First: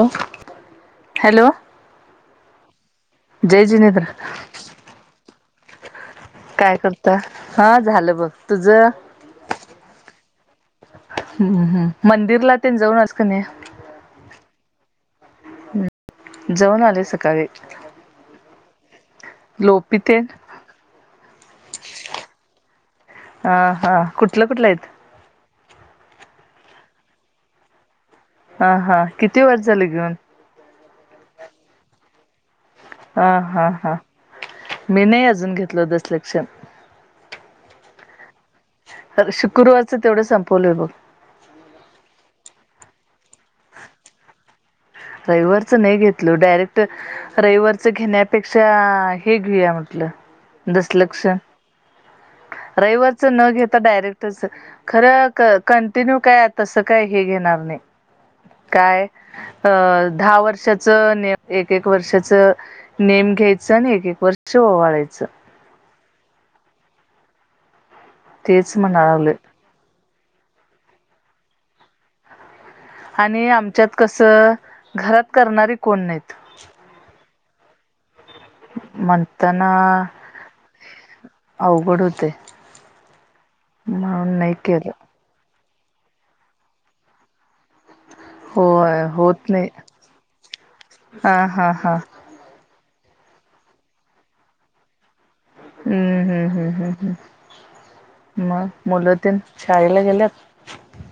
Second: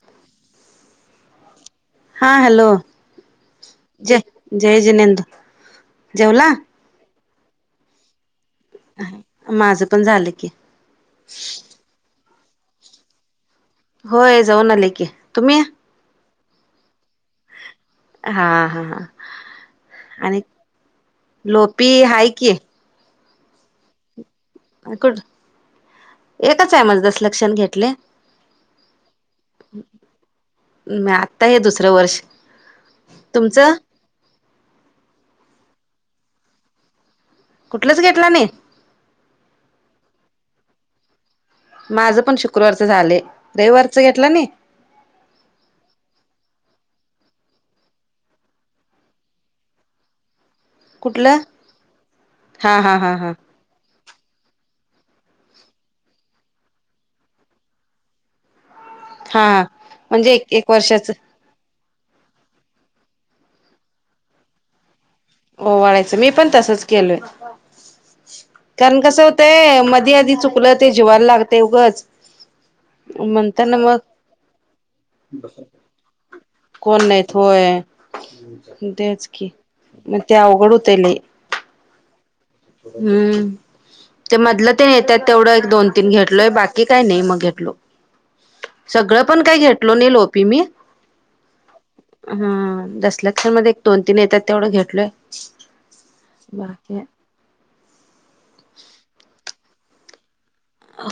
हॅ हा हॅलो! जय जिनेंद्र जय जय जिनेन्द्र. जेवला. काय करता? हा झालं बघ तुझं माझं पण झालं की हम्म हम् मंदिरला ते जाऊन अस का नाही होय जाऊन आले की तुम्ही जाऊन आले सकाळी हां हां हां लोपीित लोप हक हा हा कुठलं कुठलं आहे ु एकच आहे माझ दस लक्षण घेतले हा हा किती वर झाले घेऊन म आत्ता हे दुसरं वर्ष हा हा तुमचं हा मी नाही अजून घेतल दसलक्षण कुठलच घेतला नाही शुक्रवारचं तेवढ संपवलंय बघ माझं पण शुक्रवारचं झाले रविवारचं घेतलं नाही र्रवरच नाही घेतलो डायरेक्ट रविवारच घेण्यापेक्षा हे घेऊया म्हटलं दसलक्ष कुठलं हा हा हा रविवारच हा न घेता डायरेक्ट त खर कंटिन्यू काय तसं काय हे घेणार नाही काय हा अ म्हणजे दहा एक एक वर्षाच नि एक एक वर्षाच नेम घ्यायचं आणि एक एक वर्ष ओवाळायच हो वाढयचं मी पण तसच केलोय तेच कारण म्हणा कस लागलोय होतंय मधी आधी चुकलं ते जिवायला लागत एगंच आणि आमच्यात कसं घरात करणारी कोण नाहीत कोण नाहीत होय तेच की म्हणताना मग ते अवघडूतले अवघड होते हम्म ते मधलं ते केलं येतात तेवढं एक दोन तीन घेतलोय बाकी काही नाही मग घेतलो होय सगळं पण होत काही घेतलो नाही लोपी मी हा हा हा हम दस ल तर मध्ये एक दोन तीन येतात तेवढं घेटलोय हम्म हम्म हम्म हम्म हम् मग मुलंधन शाळेला गेल्यात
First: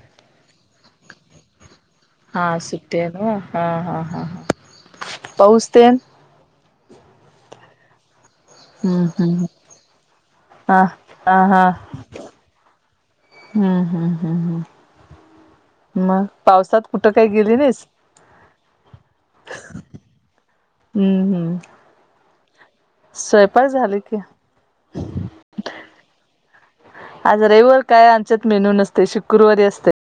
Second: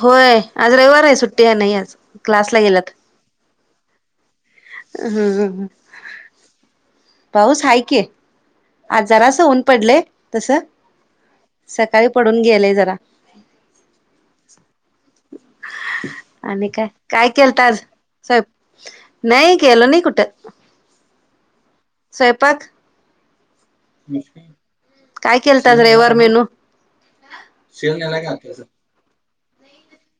होय आज रविवार आहे सुट्टी आहे नाही आज हा क्लासला गेलात सु्टे ना हा हा हा हा हम्म पाऊसायक हम्म आजारास हम्म होऊन पडले तस हा हा हा सकाळी पडून गेलेय जरा हम्म हम्म हम्म हम् मग पावसात कुठं काही गेले नाहीस साहेब नाही केलं न कुठ हम्म हम्म स्वयंपाक स्वयपा झाली काय केलताच रविवार मेनू? आज रविवर काय आणच्यात मेनू नसत ते शुक्रवारी असते